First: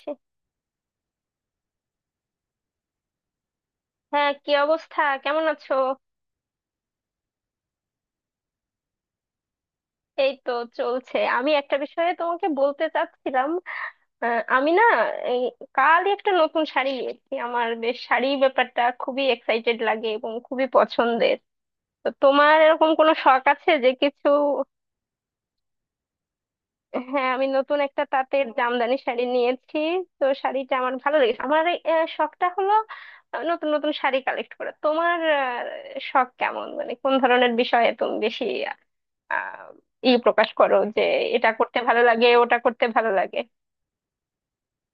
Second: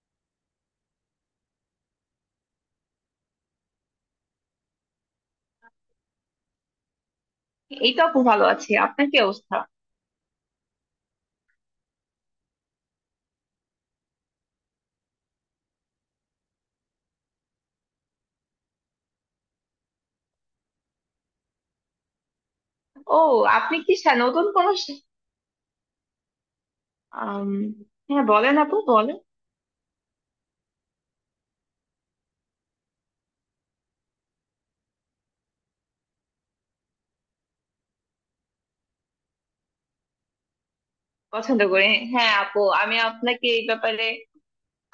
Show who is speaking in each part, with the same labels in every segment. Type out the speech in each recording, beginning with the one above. Speaker 1: ছি, হ্যাঁ কি অবস্থা? কেমন আছো?
Speaker 2: এই তো আপু, ভালো আছি। আপনার কি অবস্থা?
Speaker 1: এই তো চলছে। আমি একটা বিষয়ে তোমাকে বলতে চাচ্ছিলাম। আমি না এই কালই একটা নতুন শাড়ি নিয়েছি। আমার বেশ, শাড়ি ব্যাপারটা খুবই এক্সাইটেড লাগে এবং খুবই পছন্দের। তো তোমার এরকম কোনো
Speaker 2: ও,
Speaker 1: শখ আছে
Speaker 2: আপনি
Speaker 1: যে
Speaker 2: কি
Speaker 1: কিছু?
Speaker 2: নতুন কোন
Speaker 1: হ্যাঁ, আমি
Speaker 2: আম,
Speaker 1: নতুন একটা
Speaker 2: হ্যাঁ,
Speaker 1: তাঁতের
Speaker 2: বলেন আপু,
Speaker 1: জামদানি
Speaker 2: বলেন।
Speaker 1: শাড়ি নিয়েছি। তো শাড়িটা আমার ভালো লেগেছে। আমার শখটা হলো নতুন নতুন শাড়ি কালেক্ট করা। তোমার শখ কেমন? মানে কোন ধরনের বিষয়ে তুমি বেশি আহ ই প্রকাশ করো যে এটা
Speaker 2: পছন্দ
Speaker 1: করতে
Speaker 2: করে।
Speaker 1: ভালো লাগে,
Speaker 2: হ্যাঁ
Speaker 1: ওটা
Speaker 2: আপু,
Speaker 1: করতে
Speaker 2: আমি
Speaker 1: ভালো লাগে?
Speaker 2: আপনাকে এই ব্যাপারে,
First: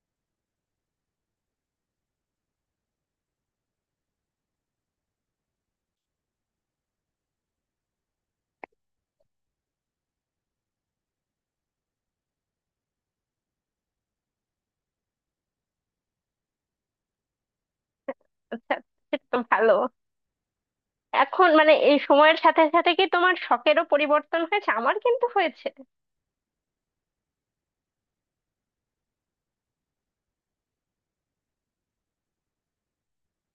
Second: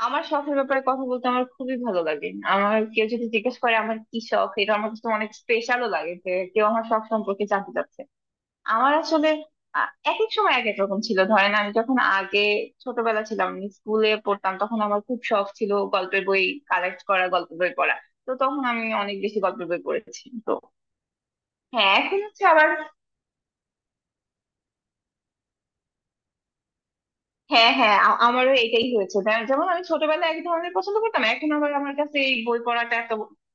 Speaker 2: আমার শখের ব্যাপারে কথা বলতে আমার খুবই ভালো লাগে। আমার কেউ যদি জিজ্ঞেস করে আমার কি শখ, এটা আমার কাছে অনেক স্পেশালও লাগে যে কেউ আমার শখ সম্পর্কে জানতে চাচ্ছে। আমার আসলে আ- এক এক সময় এক এক রকম ছিল। ধরেন, আমি যখন আগে ছোটবেলা ছিলাম, আমি স্কুলে পড়তাম, তখন আমার খুব শখ ছিল গল্পের বই কালেক্ট করা, গল্পের বই পড়া। তো তখন
Speaker 1: আচ্ছা,
Speaker 2: আমি অনেক
Speaker 1: সেটা তো
Speaker 2: বেশি গল্পের
Speaker 1: ভালো।
Speaker 2: বই পড়েছি। তো
Speaker 1: এখন মানে
Speaker 2: হ্যাঁ,
Speaker 1: এই
Speaker 2: এখন
Speaker 1: সময়ের
Speaker 2: হচ্ছে
Speaker 1: সাথে
Speaker 2: আবার।
Speaker 1: সাথে কি তোমার শখেরও পরিবর্তন হয়েছে? আমার কিন্তু হয়েছে।
Speaker 2: হ্যাঁ হ্যাঁ, আমারও এটাই হয়েছে যে- যেমন আমি ছোটবেলায় এক ধরনের পছন্দ করতাম, এখন আবার আমার কাছে এই বই পড়াটা এত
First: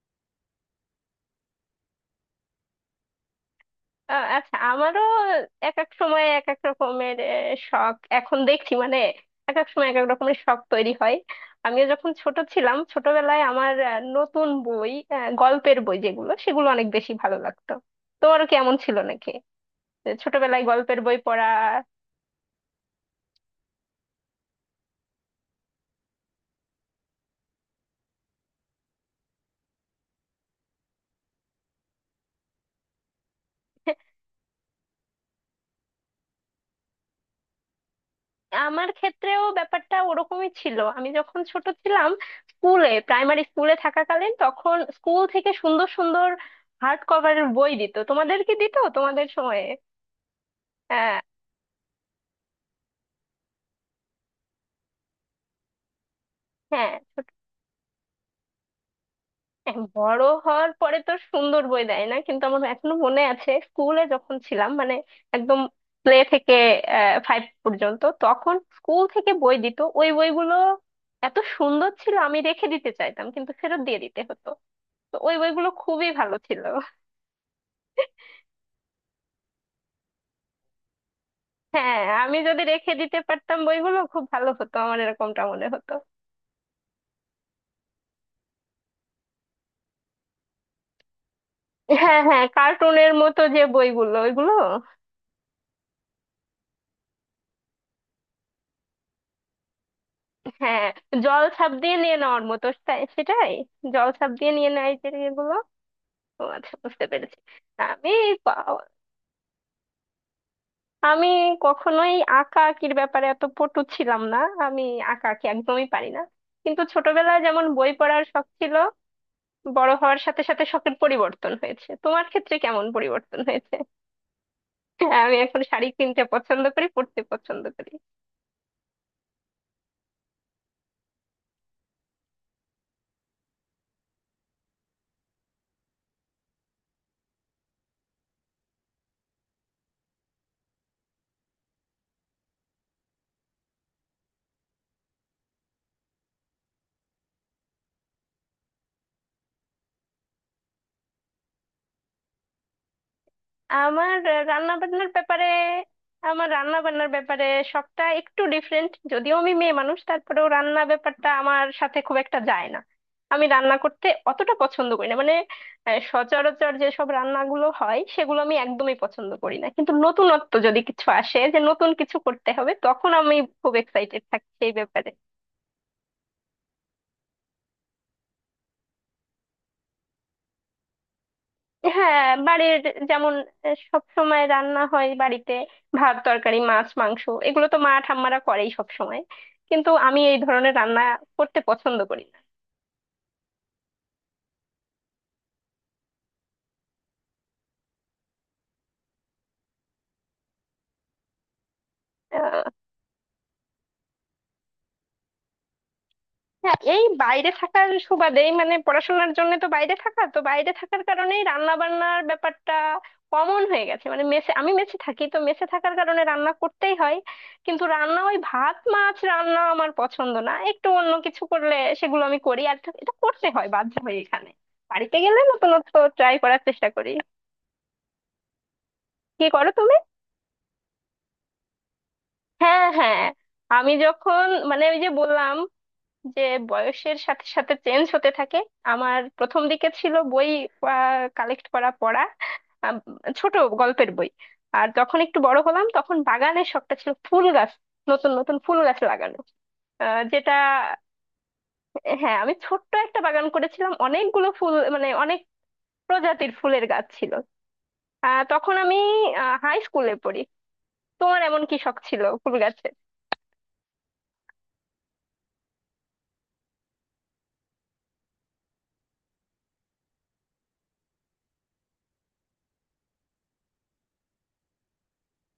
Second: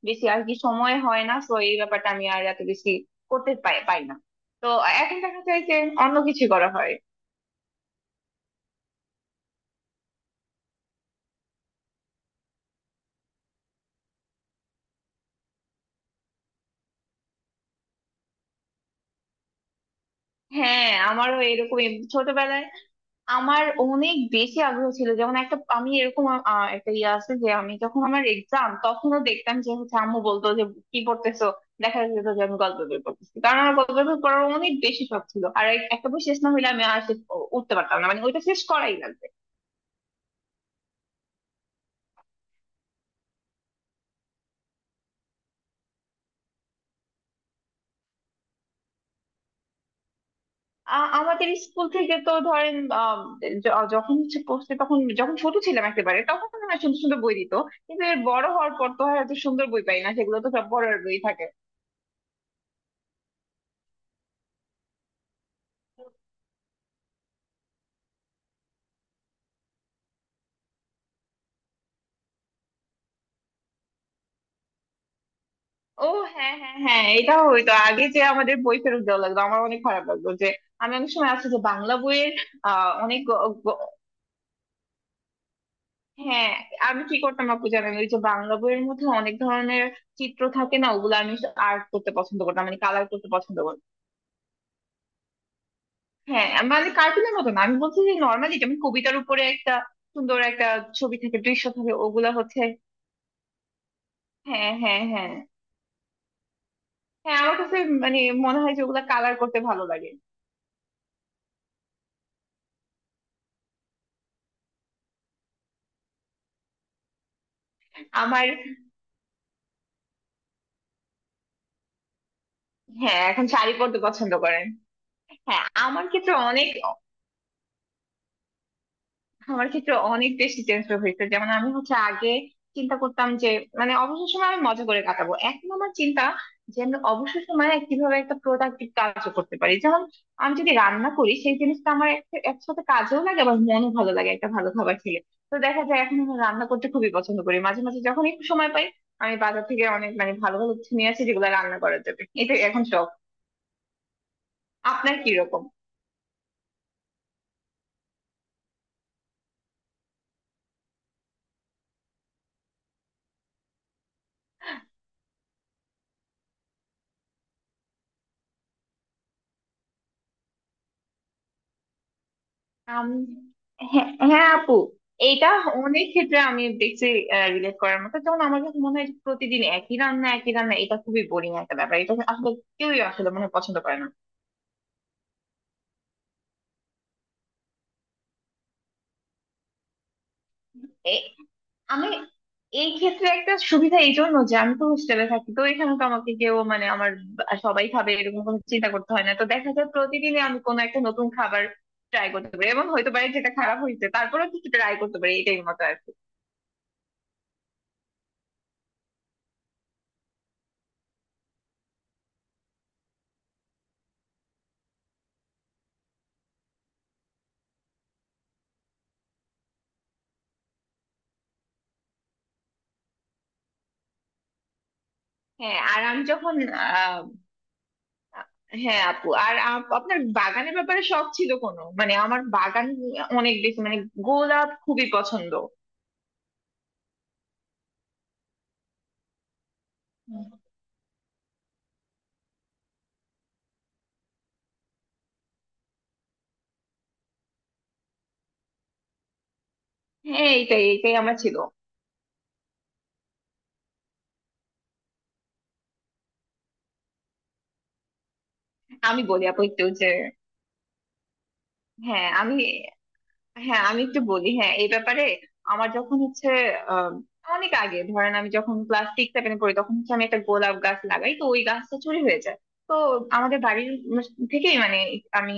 Speaker 2: বেশি আর কি সময় হয় না। তো এই ব্যাপারটা আমি আর এত বেশি করতে পাই পাই না।
Speaker 1: আচ্ছা,
Speaker 2: তো
Speaker 1: আমারও
Speaker 2: এখন দেখা যায়
Speaker 1: এক
Speaker 2: যে
Speaker 1: এক
Speaker 2: অন্য
Speaker 1: সময়
Speaker 2: কিছু
Speaker 1: এক এক
Speaker 2: করা হয়।
Speaker 1: রকমের শখ, এখন দেখছি মানে এক এক সময় এক এক রকমের শখ তৈরি হয়। আমিও যখন ছোট ছিলাম, ছোটবেলায় আমার নতুন বই, গল্পের বই যেগুলো, সেগুলো অনেক বেশি ভালো লাগতো। তোমারও কি এমন ছিল নাকি যে ছোটবেলায়
Speaker 2: হ্যাঁ,
Speaker 1: গল্পের বই
Speaker 2: আমারও
Speaker 1: পড়া?
Speaker 2: এরকমই। ছোটবেলায় আমার অনেক বেশি আগ্রহ ছিল। যেমন একটা আমি এরকম একটা ইয়ে আছে যে আমি যখন আমার এক্সাম, তখনও দেখতাম যে হচ্ছে আম্মু বলতো যে কি পড়তেছো, দেখা যেত যে আমি গল্পের বই পড়তেছি। কারণ আমার গল্পের বই পড়ার অনেক বেশি শখ ছিল। আর একটা বই শেষ না হলে আমি আর শেষ উঠতে পারতাম না, মানে ওইটা শেষ
Speaker 1: আমার
Speaker 2: করাই লাগবে।
Speaker 1: ক্ষেত্রেও ব্যাপারটা ওরকমই ছিল। আমি যখন ছোট ছিলাম স্কুলে, প্রাইমারি স্কুলে থাকাকালীন, তখন স্কুল থেকে সুন্দর সুন্দর হার্ড কভারের বই দিত। তোমাদের কি দিত তোমাদের সময়ে? আহ,
Speaker 2: আমাদের স্কুল থেকে তো ধরেন, আম, যখন হচ্ছে পড়তে, তখন যখন ছোট ছিলাম একেবারে, তখন না
Speaker 1: হ্যাঁ,
Speaker 2: সুন্দর সুন্দর বই দিত। কিন্তু এর বড় হওয়ার পর তো আর এত সুন্দর
Speaker 1: হ্যাঁ,
Speaker 2: বই পাই না,
Speaker 1: বড়
Speaker 2: সেগুলো তো সব
Speaker 1: হওয়ার
Speaker 2: বড়
Speaker 1: পরে তো
Speaker 2: বই থাকে।
Speaker 1: সুন্দর বই দেয় না, কিন্তু আমার এখনো মনে আছে স্কুলে যখন ছিলাম, মানে একদম প্লে থেকে ফাইভ পর্যন্ত, তখন স্কুল থেকে বই দিত। ওই বইগুলো এত সুন্দর ছিল, আমি রেখে দিতে চাইতাম, কিন্তু ফেরত দিয়ে দিতে হতো। তো ওই বইগুলো
Speaker 2: ও,
Speaker 1: খুবই ভালো
Speaker 2: হ্যাঁ
Speaker 1: ছিল।
Speaker 2: হ্যাঁ হ্যাঁ, এটা হইতো আগে যে আমাদের বই ফেরত দেওয়া লাগতো। আমার অনেক খারাপ লাগতো যে আমি অনেক সময় আছে যে বাংলা
Speaker 1: হ্যাঁ,
Speaker 2: বইয়ের
Speaker 1: আমি যদি রেখে দিতে
Speaker 2: অনেক
Speaker 1: পারতাম
Speaker 2: গ-
Speaker 1: বইগুলো, খুব ভালো হতো, আমার এরকমটা মনে হতো।
Speaker 2: হ্যাঁ, আমি কি করতাম আপু জানেন? ওই যে বাংলা বইয়ের মধ্যে অনেক ধরনের চিত্র থাকে না, ওগুলো আমি আর্ট করতে
Speaker 1: হ্যাঁ
Speaker 2: পছন্দ
Speaker 1: হ্যাঁ,
Speaker 2: করতাম, মানে কালার
Speaker 1: কার্টুনের
Speaker 2: করতে
Speaker 1: মতো
Speaker 2: পছন্দ
Speaker 1: যে
Speaker 2: করতাম।
Speaker 1: বইগুলো, ওইগুলো।
Speaker 2: হ্যাঁ মানে কার্টুনের মতো না, আমি বলছি যে নর্মালি যেমন কবিতার উপরে একটা সুন্দর একটা
Speaker 1: হ্যাঁ,
Speaker 2: ছবি থাকে,
Speaker 1: জল
Speaker 2: দৃশ্য
Speaker 1: ছাপ
Speaker 2: থাকে,
Speaker 1: দিয়ে নিয়ে
Speaker 2: ওগুলা
Speaker 1: নেওয়ার
Speaker 2: হচ্ছে
Speaker 1: মতো, সেটাই, জল ছাপ দিয়ে নিয়ে
Speaker 2: হ্যাঁ
Speaker 1: নেয়
Speaker 2: হ্যাঁ
Speaker 1: যে
Speaker 2: হ্যাঁ
Speaker 1: এগুলো। ও আচ্ছা, বুঝতে পেরেছি।
Speaker 2: হ্যাঁ, আমার কাছে
Speaker 1: আমি
Speaker 2: মানে মনে
Speaker 1: পা-
Speaker 2: হয় যে ওগুলা কালার করতে ভালো লাগে।
Speaker 1: আমি কখনোই আঁকা আঁকির ব্যাপারে এত পটু ছিলাম না। আমি আঁকা আঁকি একদমই পারি না। কিন্তু ছোটবেলায় যেমন বই পড়ার শখ
Speaker 2: আমার
Speaker 1: ছিল, বড় হওয়ার সাথে সাথে শখের পরিবর্তন হয়েছে। তোমার ক্ষেত্রে কেমন
Speaker 2: হ্যাঁ,
Speaker 1: পরিবর্তন
Speaker 2: এখন শাড়ি
Speaker 1: হয়েছে?
Speaker 2: পরতে পছন্দ করে।
Speaker 1: হ্যাঁ, আমি এখন
Speaker 2: হ্যাঁ,
Speaker 1: শাড়ি
Speaker 2: আমার
Speaker 1: কিনতে
Speaker 2: ক্ষেত্রে
Speaker 1: পছন্দ
Speaker 2: অনেক,
Speaker 1: করি, পরতে পছন্দ করি।
Speaker 2: আমার ক্ষেত্রে অনেক বেশি টেনশন হয়েছে। যেমন আমি হচ্ছে আগে চিন্তা করতাম যে মানে অবসর সময় আমি মজা করে কাটাবো, এখন আমার চিন্তা যে আমি অবসর সময় কিভাবে একটা প্রোডাক্টিভ কাজও করতে পারি। যেমন আমি যদি রান্না করি সেই জিনিসটা আমার একসাথে কাজেও লাগে, আবার মনও ভালো লাগে একটা ভালো খাবার খেলে। তো দেখা যায় এখন আমি রান্না করতে খুবই পছন্দ করি। মাঝে মাঝে যখন একটু সময় পাই আমি বাজার থেকে অনেক মানে ভালো ভালো কিছু নিয়ে আসি যেগুলো রান্না করা যাবে। এটা এখন শখ।
Speaker 1: আমার রান্না বান্নার
Speaker 2: আপনার কি
Speaker 1: ব্যাপারে
Speaker 2: রকম?
Speaker 1: আমার রান্না বান্নার ব্যাপারে সবটা একটু ডিফারেন্ট। যদিও আমি মেয়ে মানুষ, তারপরেও রান্না ব্যাপারটা আমার সাথে খুব একটা যায় না। আমি রান্না করতে অতটা পছন্দ করি না। মানে সচরাচর যেসব রান্নাগুলো হয় সেগুলো আমি একদমই পছন্দ করি না, কিন্তু নতুনত্ব যদি কিছু আসে যে নতুন কিছু করতে হবে,
Speaker 2: আম,
Speaker 1: তখন আমি খুব
Speaker 2: হ্যাঁ
Speaker 1: এক্সাইটেড
Speaker 2: হ্যাঁ
Speaker 1: থাকি সেই
Speaker 2: আপু,
Speaker 1: ব্যাপারে।
Speaker 2: এটা অনেক ক্ষেত্রে আমি দেখছি রিলেট করার মতো। যেমন আমার কাছে মনে হয় যে প্রতিদিন একই রান্না একই রান্না, এটা খুবই বোরিং একটা ব্যাপার। এটা
Speaker 1: হ্যাঁ,
Speaker 2: আসলে
Speaker 1: বাড়ির
Speaker 2: কেউই আসলে
Speaker 1: যেমন
Speaker 2: মনে হয় পছন্দ করে
Speaker 1: সব
Speaker 2: না।
Speaker 1: সময় রান্না হয় বাড়িতে, ভাত তরকারি মাছ মাংস, এগুলো তো মা ঠাম্মারা করেই সব সময়। কিন্তু আমি এই ধরনের রান্না
Speaker 2: এ-
Speaker 1: করতে পছন্দ
Speaker 2: আমি
Speaker 1: করি
Speaker 2: এই ক্ষেত্রে একটা সুবিধা এই জন্য যে আমি তো হোস্টেলে থাকি, তো এখানে তো আমাকে কেউ মানে আমার সবাই খাবে এরকম কোনো চিন্তা করতে হয় না। তো দেখা যায় প্রতিদিনই আমি কোনো একটা নতুন খাবার ট্রাই করতে
Speaker 1: না।
Speaker 2: পারি এবং হয়তো পারে যেটা খারাপ হয়েছে তারপরেও কিছু ট্রাই করতে পারি। এটাই মতো আর কি।
Speaker 1: হ্যাঁ, এই বাইরে থাকার সুবাদেই মানে পড়াশোনার জন্য তো বাইরে থাকা, তো বাইরে থাকার কারণেই রান্না বান্নার ব্যাপারটা কমন হয়ে গেছে। মানে মেসে, আমি মেসে থাকি, তো মেসে থাকার কারণে রান্না করতেই হয়। কিন্তু রান্না ওই ভাত মাছ রান্না আমার পছন্দ না, একটু অন্য কিছু করলে সেগুলো আমি করি। আর এটা করতে হয় বাধ্য হয়ে এখানে, বাড়িতে গেলে
Speaker 2: হ্যাঁ,
Speaker 1: নতুনত্ব
Speaker 2: আর আমি
Speaker 1: ট্রাই
Speaker 2: যখন
Speaker 1: করার চেষ্টা করি।
Speaker 2: আ- হ্যাঁ আপু,
Speaker 1: কি
Speaker 2: আর
Speaker 1: করো তুমি?
Speaker 2: আপনার বাগানের ব্যাপারে শখ ছিল কোনো? মানে আমার
Speaker 1: হ্যাঁ
Speaker 2: বাগান
Speaker 1: হ্যাঁ,
Speaker 2: অনেক বেশি
Speaker 1: আমি
Speaker 2: মানে
Speaker 1: যখন
Speaker 2: গোলাপ
Speaker 1: মানে ওই
Speaker 2: খুবই
Speaker 1: যে
Speaker 2: পছন্দ।
Speaker 1: বললাম যে বয়সের সাথে সাথে চেঞ্জ হতে থাকে। আমার প্রথম দিকে ছিল বই
Speaker 2: হুম।
Speaker 1: কালেক্ট করা, পড়া, আম, ছোট গল্পের বই। আর যখন একটু বড় হলাম তখন বাগানের শখটা ছিল, ফুল গাছ, নতুন নতুন ফুল গাছ লাগানো।
Speaker 2: হ্যাঁ,
Speaker 1: যেটা,
Speaker 2: এইটাই এইটাই আমার ছিল।
Speaker 1: হ্যাঁ, আমি ছোট্ট একটা বাগান করেছিলাম, অনেকগুলো ফুল, মানে অনেক প্রজাতির ফুলের গাছ ছিল। তখন আমি
Speaker 2: আমি বলি আপু
Speaker 1: হাই
Speaker 2: একটু যে,
Speaker 1: স্কুলে পড়ি। তোমার এমন কি শখ ছিল
Speaker 2: হ্যাঁ
Speaker 1: ফুল
Speaker 2: আমি,
Speaker 1: গাছের?
Speaker 2: হ্যাঁ আমি একটু বলি, হ্যাঁ এই ব্যাপারে। আমার যখন হচ্ছে আম, অনেক আগে, ধরেন আমি যখন ক্লাস সিক্স সেভেনে পড়ি তখন হচ্ছে আমি একটা গোলাপ গাছ লাগাই, তো ওই গাছটা চুরি হয়ে যায়। তো আমাদের বাড়ির থেকেই, মানে আমি,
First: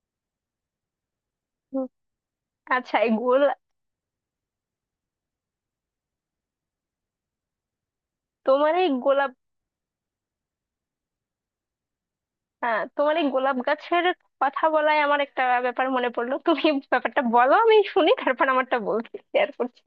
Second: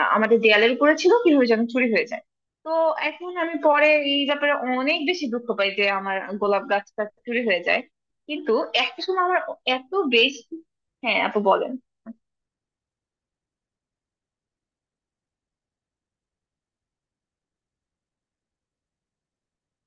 Speaker 2: আমাদের দেয়ালের উপরে ছিল, কিভাবে যেন
Speaker 1: হুম।
Speaker 2: চুরি হয়ে যায়। তো
Speaker 1: আচ্ছা এই
Speaker 2: এখন
Speaker 1: গোল
Speaker 2: আমি পরে এই ব্যাপারে অনেক বেশি দুঃখ পাই যে আমার গোলাপ গাছটা চুরি হয়ে যায়। কিন্তু
Speaker 1: তোমার এই
Speaker 2: একটা সময়
Speaker 1: গোলাপ,
Speaker 2: আমার এত বেশি হ্যাঁ আপু বলেন।
Speaker 1: হ্যাঁ তোমার এই গোলাপ গাছের কথা বলায় আমার একটা ব্যাপার মনে পড়লো। তুমি ব্যাপারটা বলো, আমি শুনি, তারপর আমারটা বলছি, শেয়ার করছি।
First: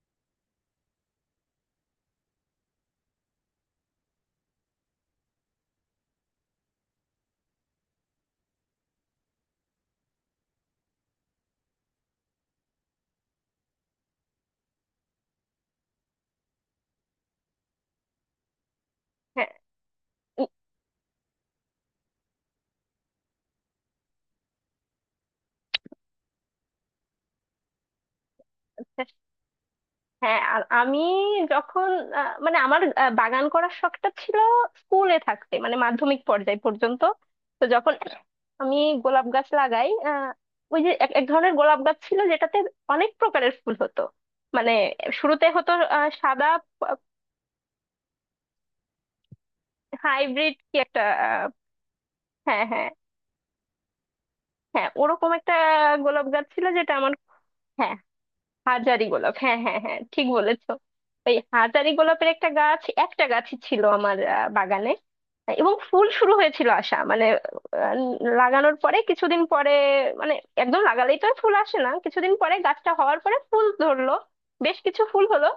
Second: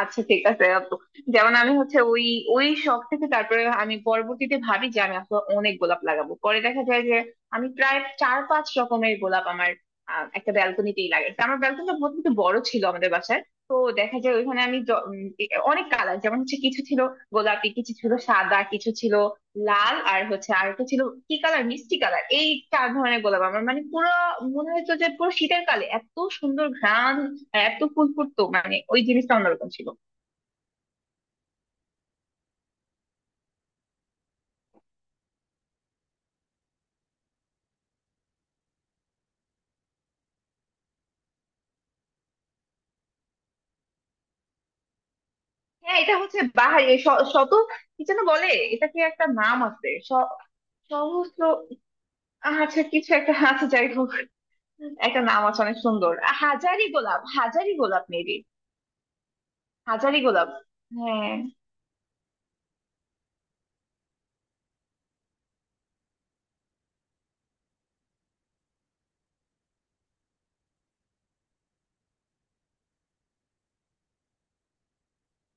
Speaker 2: আচ্ছা ঠিক আছে আপু। যেমন আমি হচ্ছে ওই ওই শখ থেকে তারপরে আমি পরবর্তীতে ভাবি যে আমি আসলে অনেক গোলাপ লাগাবো। পরে দেখা যায় যে আমি প্রায় চার পাঁচ রকমের গোলাপ আমার একটা ব্যালকনিতেই লাগাইছি। আমার ব্যালকনিটা বহুত কিন্তু বড় ছিল আমাদের বাসায়। তো দেখা যায় ওইখানে আমি অনেক কালার, যেমন হচ্ছে কিছু ছিল গোলাপি, কিছু ছিল সাদা, কিছু ছিল
Speaker 1: হ্যাঁ,
Speaker 2: লাল, আর হচ্ছে
Speaker 1: ই-
Speaker 2: আর একটা ছিল কি কালার, মিষ্টি কালার। এই চার ধরনের গোলাপ আমার মানে পুরো মনে হতো যে পুরো শীতের কালে এত সুন্দর ঘ্রাণ আর এত ফুল ফুটতো, মানে ওই জিনিসটা অন্যরকম ছিল।
Speaker 1: হ্যাঁ, আর আমি যখন মানে আমার বাগান করার শখটা ছিল স্কুলে থাকতে, মানে মাধ্যমিক পর্যায় পর্যন্ত। তো যখন আমি গোলাপ গাছ লাগাই, ওই যে এক এক ধরনের গোলাপ গাছ ছিল যেটাতে অনেক প্রকারের ফুল হতো। মানে শুরুতে হতো
Speaker 2: হ্যাঁ, এটা হচ্ছে
Speaker 1: সাদা।
Speaker 2: বাহারি, এই শত, কি যেন বলে, এটাকে একটা নাম আছে
Speaker 1: হাইব্রিড কি একটা
Speaker 2: সহস্র।
Speaker 1: আহ, হ্যাঁ
Speaker 2: আচ্ছা,
Speaker 1: হ্যাঁ
Speaker 2: কিছু একটা আছে, যাই হোক,
Speaker 1: হ্যাঁ,
Speaker 2: একটা
Speaker 1: ওরকম
Speaker 2: নাম
Speaker 1: একটা
Speaker 2: আছে অনেক সুন্দর।
Speaker 1: গোলাপ গাছ ছিল
Speaker 2: হাজারি
Speaker 1: যেটা আমার,
Speaker 2: গোলাপ, হাজারি
Speaker 1: হ্যাঁ
Speaker 2: গোলাপ মেবি।
Speaker 1: হাজারি গোলাপ, হ্যাঁ হ্যাঁ হ্যাঁ,
Speaker 2: হাজারি
Speaker 1: ঠিক
Speaker 2: গোলাপ।
Speaker 1: বলেছো।
Speaker 2: হ্যাঁ।
Speaker 1: ওই হাজারি গোলাপের একটা গাছ, একটা গাছই ছিল আমার বাগানে। এবং ফুল শুরু হয়েছিল আসা, মানে আহ, লাগানোর পরে কিছুদিন পরে, মানে একদম লাগালেই তো আর ফুল আসে না, কিছুদিন পরে গাছটা হওয়ার পরে ফুল ধরলো, বেশ কিছু ফুল হলো।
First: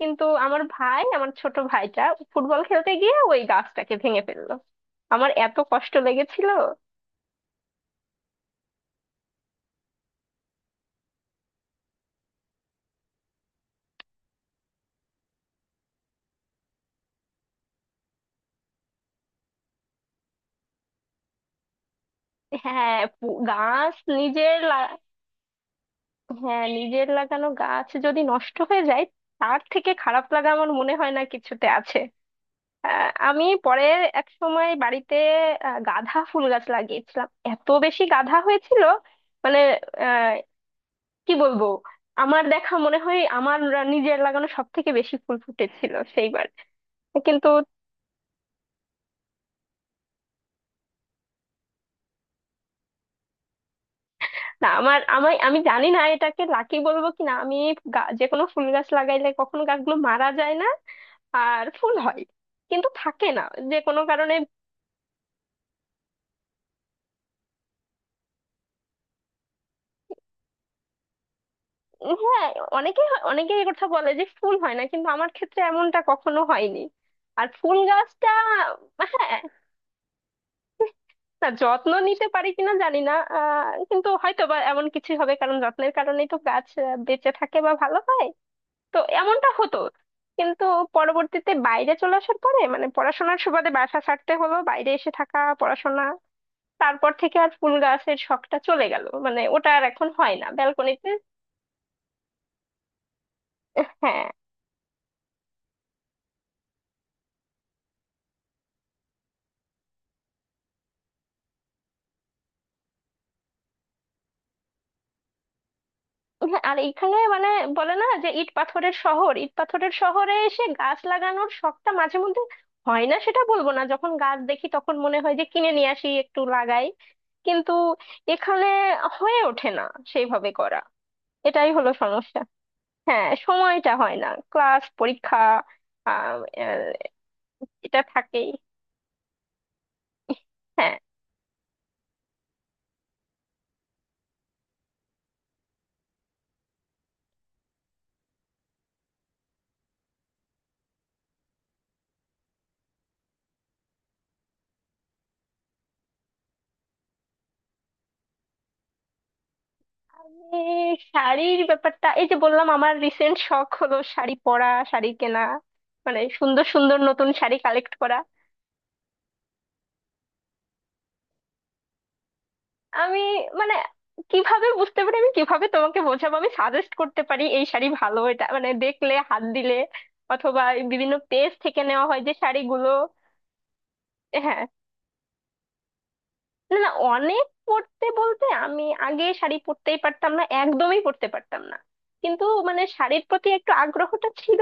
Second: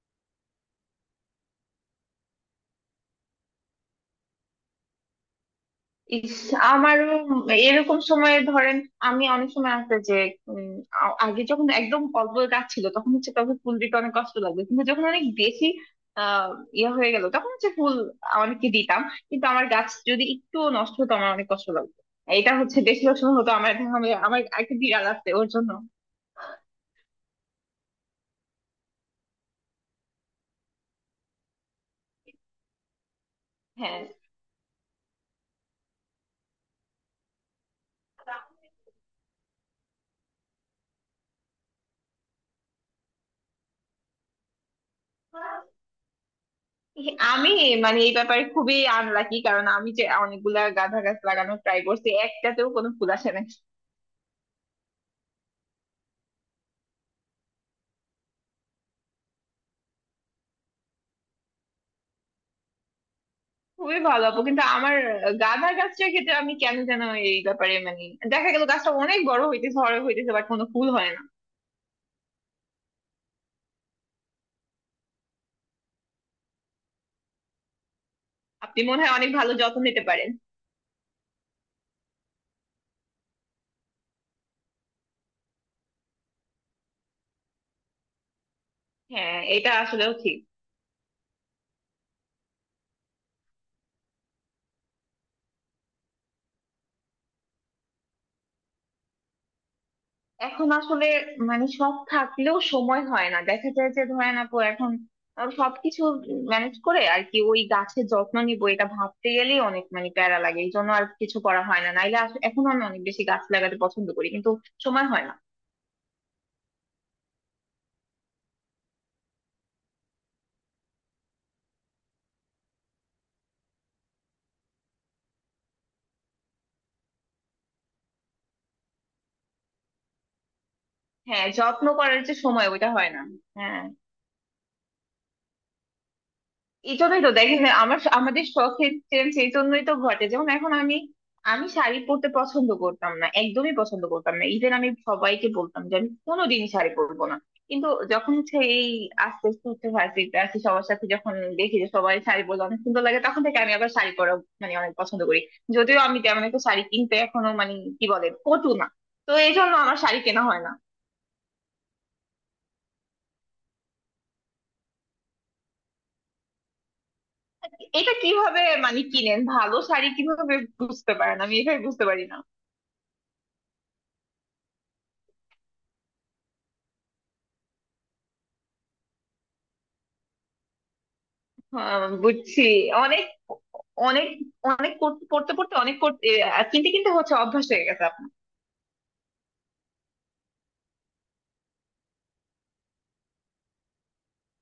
Speaker 1: কিন্তু আমার ভাই, আমার ছোট ভাইটা ফুটবল খেলতে গিয়ে ওই গাছটাকে ভেঙে ফেললো। আমার এত কষ্ট
Speaker 2: ইস,
Speaker 1: লেগেছিল।
Speaker 2: আমারও এরকম সময়ে, ধরেন আমি অনেক সময় আসতে যে উম, আগে যখন একদম অল্প গাছ ছিল তখন হচ্ছে তবে ফুল দিতে অনেক কষ্ট লাগতো। কিন্তু যখন অনেক বেশি আহ ইয়ে হয়ে গেল তখন হচ্ছে ফুল অনেককে দিতাম। কিন্তু আমার গাছ যদি একটু নষ্ট হতো আমার অনেক কষ্ট লাগতো। এটা হচ্ছে
Speaker 1: হ্যাঁ
Speaker 2: বেশিরভাগ সময়
Speaker 1: পু-
Speaker 2: হতো আমার। এখন
Speaker 1: গাছ
Speaker 2: আমি- আমার
Speaker 1: নিজের
Speaker 2: একটা
Speaker 1: লা-
Speaker 2: বিড়াল আছে ওর জন্য।
Speaker 1: হ্যাঁ, নিজের লাগানো গাছ যদি নষ্ট হয়ে যায়, তার থেকে খারাপ লাগা আমার মনে হয় না কিছুতে আছে। আমি পরে
Speaker 2: হ্যাঁ,
Speaker 1: এক সময় বাড়িতে গাঁদা ফুল গাছ লাগিয়েছিলাম। এত বেশি গাঁদা হয়েছিল মানে, আহ, কি বলবো, আমার দেখা মনে হয় আমার নিজের লাগানো সব থেকে বেশি ফুল ফুটেছিল সেইবার। কিন্তু
Speaker 2: আমি মানে এই ব্যাপারে খুবই আনলাকি, কারণ আমি যে অনেকগুলা গাঁদা গাছ লাগানোর ট্রাই করছি একটাতেও কোনো ফুল আসে না।
Speaker 1: না, আমার, আমি আমি জানি না এটাকে লাকি বলবো কিনা, আমি যে কোনো ফুল গাছ লাগাইলে কখনো গাছগুলো মারা যায় না, আর ফুল হয় কিন্তু থাকে না, যে
Speaker 2: খুবই
Speaker 1: কোনো
Speaker 2: ভালো
Speaker 1: কারণে।
Speaker 2: আপু, কিন্তু আমার গাঁদা গাছটার ক্ষেত্রে আমি কেন যেন এই ব্যাপারে মানে দেখা গেল গাছটা অনেক বড় হইতেছে বড় হইতেছে বাট কোনো ফুল হয় না।
Speaker 1: হ্যাঁ, অনেকে অনেকে এই কথা বলে যে ফুল হয় না, কিন্তু আমার ক্ষেত্রে এমনটা কখনো হয়নি। আর ফুল গাছটা,
Speaker 2: আপনি মনে হয় অনেক
Speaker 1: হ্যাঁ,
Speaker 2: ভালো যত্ন নিতে পারেন।
Speaker 1: না যত্ন নিতে পারি কিনা জানি না কিন্তু হয়তো বা এমন কিছু হবে, কারণ যত্নের কারণেই তো গাছ বেঁচে থাকে বা ভালো হয়, তো
Speaker 2: হ্যাঁ,
Speaker 1: এমনটা
Speaker 2: এটা
Speaker 1: হতো।
Speaker 2: আসলেও ঠিক।
Speaker 1: কিন্তু পরবর্তীতে বাইরে চলে আসার পরে, মানে পড়াশোনার সুবাদে বাসা ছাড়তে হলো, বাইরে এসে থাকা, পড়াশোনা, তারপর থেকে আর ফুল গাছের শখটা চলে গেল। মানে ওটা আর এখন হয় না
Speaker 2: এখন আসলে
Speaker 1: ব্যালকনিতে।
Speaker 2: মানে সব থাকলেও সময় হয় না, দেখা যায় যে
Speaker 1: হ্যাঁ,
Speaker 2: ধরেন আপু, এখন সবকিছু ম্যানেজ করে আর কি ওই গাছের যত্ন নিব এটা ভাবতে গেলেই অনেক মানে প্যারা লাগে। এই জন্য আর কিছু করা হয় না, নাইলে এখন আমি অনেক বেশি গাছ লাগাতে পছন্দ করি কিন্তু সময় হয় না।
Speaker 1: হ্যাঁ, আর এখানে মানে বলে না যে ইট পাথরের শহর? ইট পাথরের শহরে এসে গাছ লাগানোর শখটা মাঝে মধ্যে হয় না সেটা বলবো না, যখন গাছ দেখি তখন মনে হয় যে কিনে নিয়ে আসি একটু লাগাই, কিন্তু এখানে হয়ে ওঠে না সেইভাবে করা।
Speaker 2: হ্যাঁ,
Speaker 1: এটাই
Speaker 2: যত্ন
Speaker 1: হলো
Speaker 2: করার যে
Speaker 1: সমস্যা।
Speaker 2: সময় ওইটা হয় না।
Speaker 1: হ্যাঁ,
Speaker 2: হ্যাঁ,
Speaker 1: সময়টা হয় না, ক্লাস পরীক্ষা আহ,
Speaker 2: এই
Speaker 1: আহ,
Speaker 2: জন্যই তো দেখেন আমার
Speaker 1: এটা
Speaker 2: আমাদের
Speaker 1: থাকেই।
Speaker 2: শখের চেঞ্জ এই জন্যই তো ঘটে। যেমন এখন
Speaker 1: হ্যাঁ,
Speaker 2: আমি, আমি শাড়ি পরতে পছন্দ করতাম না, একদমই পছন্দ করতাম না। ইভেন আমি সবাইকে বলতাম যে আমি কোনোদিনই শাড়ি পরবো না। কিন্তু যখন হচ্ছে এই আস্তে আস্তে হচ্ছে ভার্সিটিতে আসি, সবার সাথে যখন দেখি যে সবাই শাড়ি পরলে অনেক সুন্দর লাগে, তখন থেকে আমি আবার শাড়ি পরা মানে অনেক পছন্দ করি। যদিও আমি তেমন একটা শাড়ি কিনতে এখনো মানে কি বলে পটু না। তো এই জন্য আমার শাড়ি কেনা
Speaker 1: এ,
Speaker 2: হয় না।
Speaker 1: শাড়ির ব্যাপারটা এই যে বললাম, আমার রিসেন্ট শখ হলো শাড়ি পরা, শাড়ি কেনা, মানে সুন্দর সুন্দর নতুন শাড়ি কালেক্ট
Speaker 2: এটা
Speaker 1: করা।
Speaker 2: কিভাবে মানে কিনেন, ভালো শাড়ি কিভাবে বুঝতে পারেন, আমি এটাই বুঝতে পারি না।
Speaker 1: আমি মানে কিভাবে বুঝতে পারি, আমি কিভাবে তোমাকে বোঝাবো, আমি সাজেস্ট করতে পারি এই শাড়ি ভালো, এটা মানে দেখলে, হাত দিলে, অথবা এই বিভিন্ন পেজ থেকে
Speaker 2: আহ,
Speaker 1: নেওয়া হয় যে
Speaker 2: বুঝছি।
Speaker 1: শাড়িগুলো।
Speaker 2: অনেক অনেক
Speaker 1: হ্যাঁ,
Speaker 2: অনেক পড়তে পড়তে পড়তে অনেক করতে,
Speaker 1: না না,
Speaker 2: কিনতে কিনতে হচ্ছে
Speaker 1: অনেক
Speaker 2: অভ্যাস হয়ে গেছে
Speaker 1: পড়তে
Speaker 2: আপনার।
Speaker 1: বলতে, আমি আগে শাড়ি পরতেই পারতাম না, একদমই পরতে পারতাম না। কিন্তু মানে শাড়ির প্রতি একটু আগ্রহটা ছিল।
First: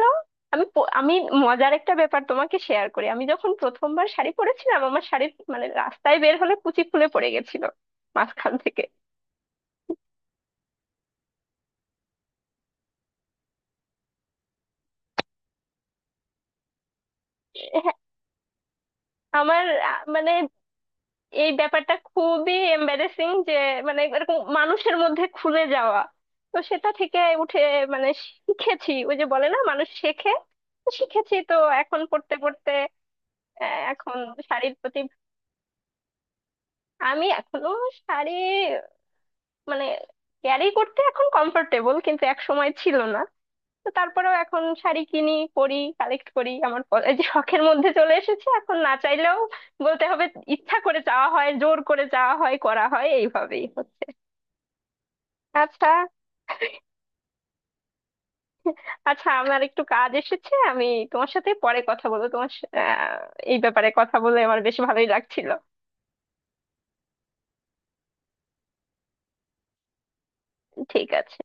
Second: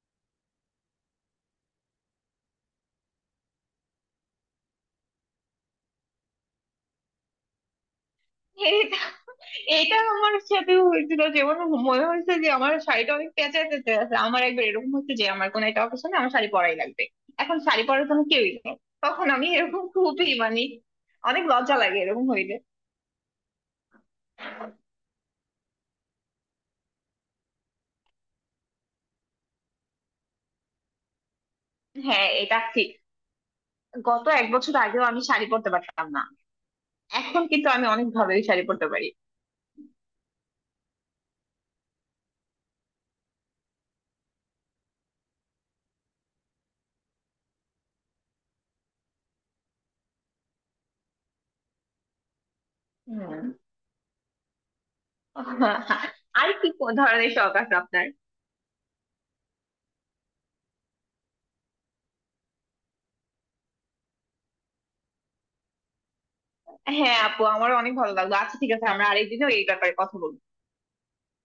Speaker 1: আমি মজার একটা ব্যাপার তোমাকে শেয়ার করি। আমি যখন প্রথমবার শাড়ি পরেছিলাম, আমার শাড়ির মানে রাস্তায় বের হলে কুচি খুলে পড়ে গেছিল মাঝখান থেকে।
Speaker 2: এটা এটা আমার সাথে হয়েছিল। যেমন মনে হয়েছে যে আমার শাড়িটা অনেক প্যাঁচা প্যাঁচা আছে। আমার একবার এরকম হচ্ছে যে আমার কোনো একটা অকেশনে আমার শাড়ি পরাই লাগবে। এখন শাড়ি
Speaker 1: হ্যাঁ,
Speaker 2: পরার কোনো কেউই নেই। তখন আমি
Speaker 1: আমার
Speaker 2: এরকম খুবই
Speaker 1: মানে
Speaker 2: মানে অনেক
Speaker 1: এই
Speaker 2: লজ্জা
Speaker 1: ব্যাপারটা
Speaker 2: লাগে এরকম হইলে।
Speaker 1: খুবই এম্বারেসিং যে মানে এরকম মানুষের মধ্যে খুলে যাওয়া। তো সেটা থেকে উঠে মানে শিখেছি, ওই যে বলে না মানুষ শেখে, তো শিখেছি তো, এখন
Speaker 2: হ্যাঁ,
Speaker 1: পড়তে
Speaker 2: এটা
Speaker 1: পড়তে
Speaker 2: ঠিক।
Speaker 1: এখন
Speaker 2: গত এক বছর
Speaker 1: শাড়ির প্রতি,
Speaker 2: আগেও আমি শাড়ি পরতে পারতাম না,
Speaker 1: আমি
Speaker 2: এখন কিন্তু
Speaker 1: এখনো
Speaker 2: আমি অনেক
Speaker 1: শাড়ি
Speaker 2: ভাবেই শাড়ি পরতে পারি।
Speaker 1: মানে ক্যারি করতে এখন কমফোর্টেবল, কিন্তু এক সময় ছিল না। তো তারপরেও এখন শাড়ি কিনি, পরি, কালেক্ট করি। এই যে শখের মধ্যে চলে এসেছে, এখন না চাইলেও বলতে হবে ইচ্ছা করে চাওয়া হয়, জোর করে চাওয়া হয়, করা হয়
Speaker 2: হম।
Speaker 1: এইভাবেই। আচ্ছা,
Speaker 2: আর কি কোন ধরনের শখ আছে আপনার?
Speaker 1: আচ্ছা আমার একটু কাজ এসেছে, আমি তোমার সাথে পরে কথা বলবো। এই ব্যাপারে কথা বলে আমার বেশ ভালোই লাগছিল।
Speaker 2: হ্যাঁ আপু, আমারও অনেক ভালো লাগলো। আচ্ছা ঠিক আছে, আমরা আরেকদিনও এই ব্যাপারে কথা বলবো।
Speaker 1: ঠিক আছে।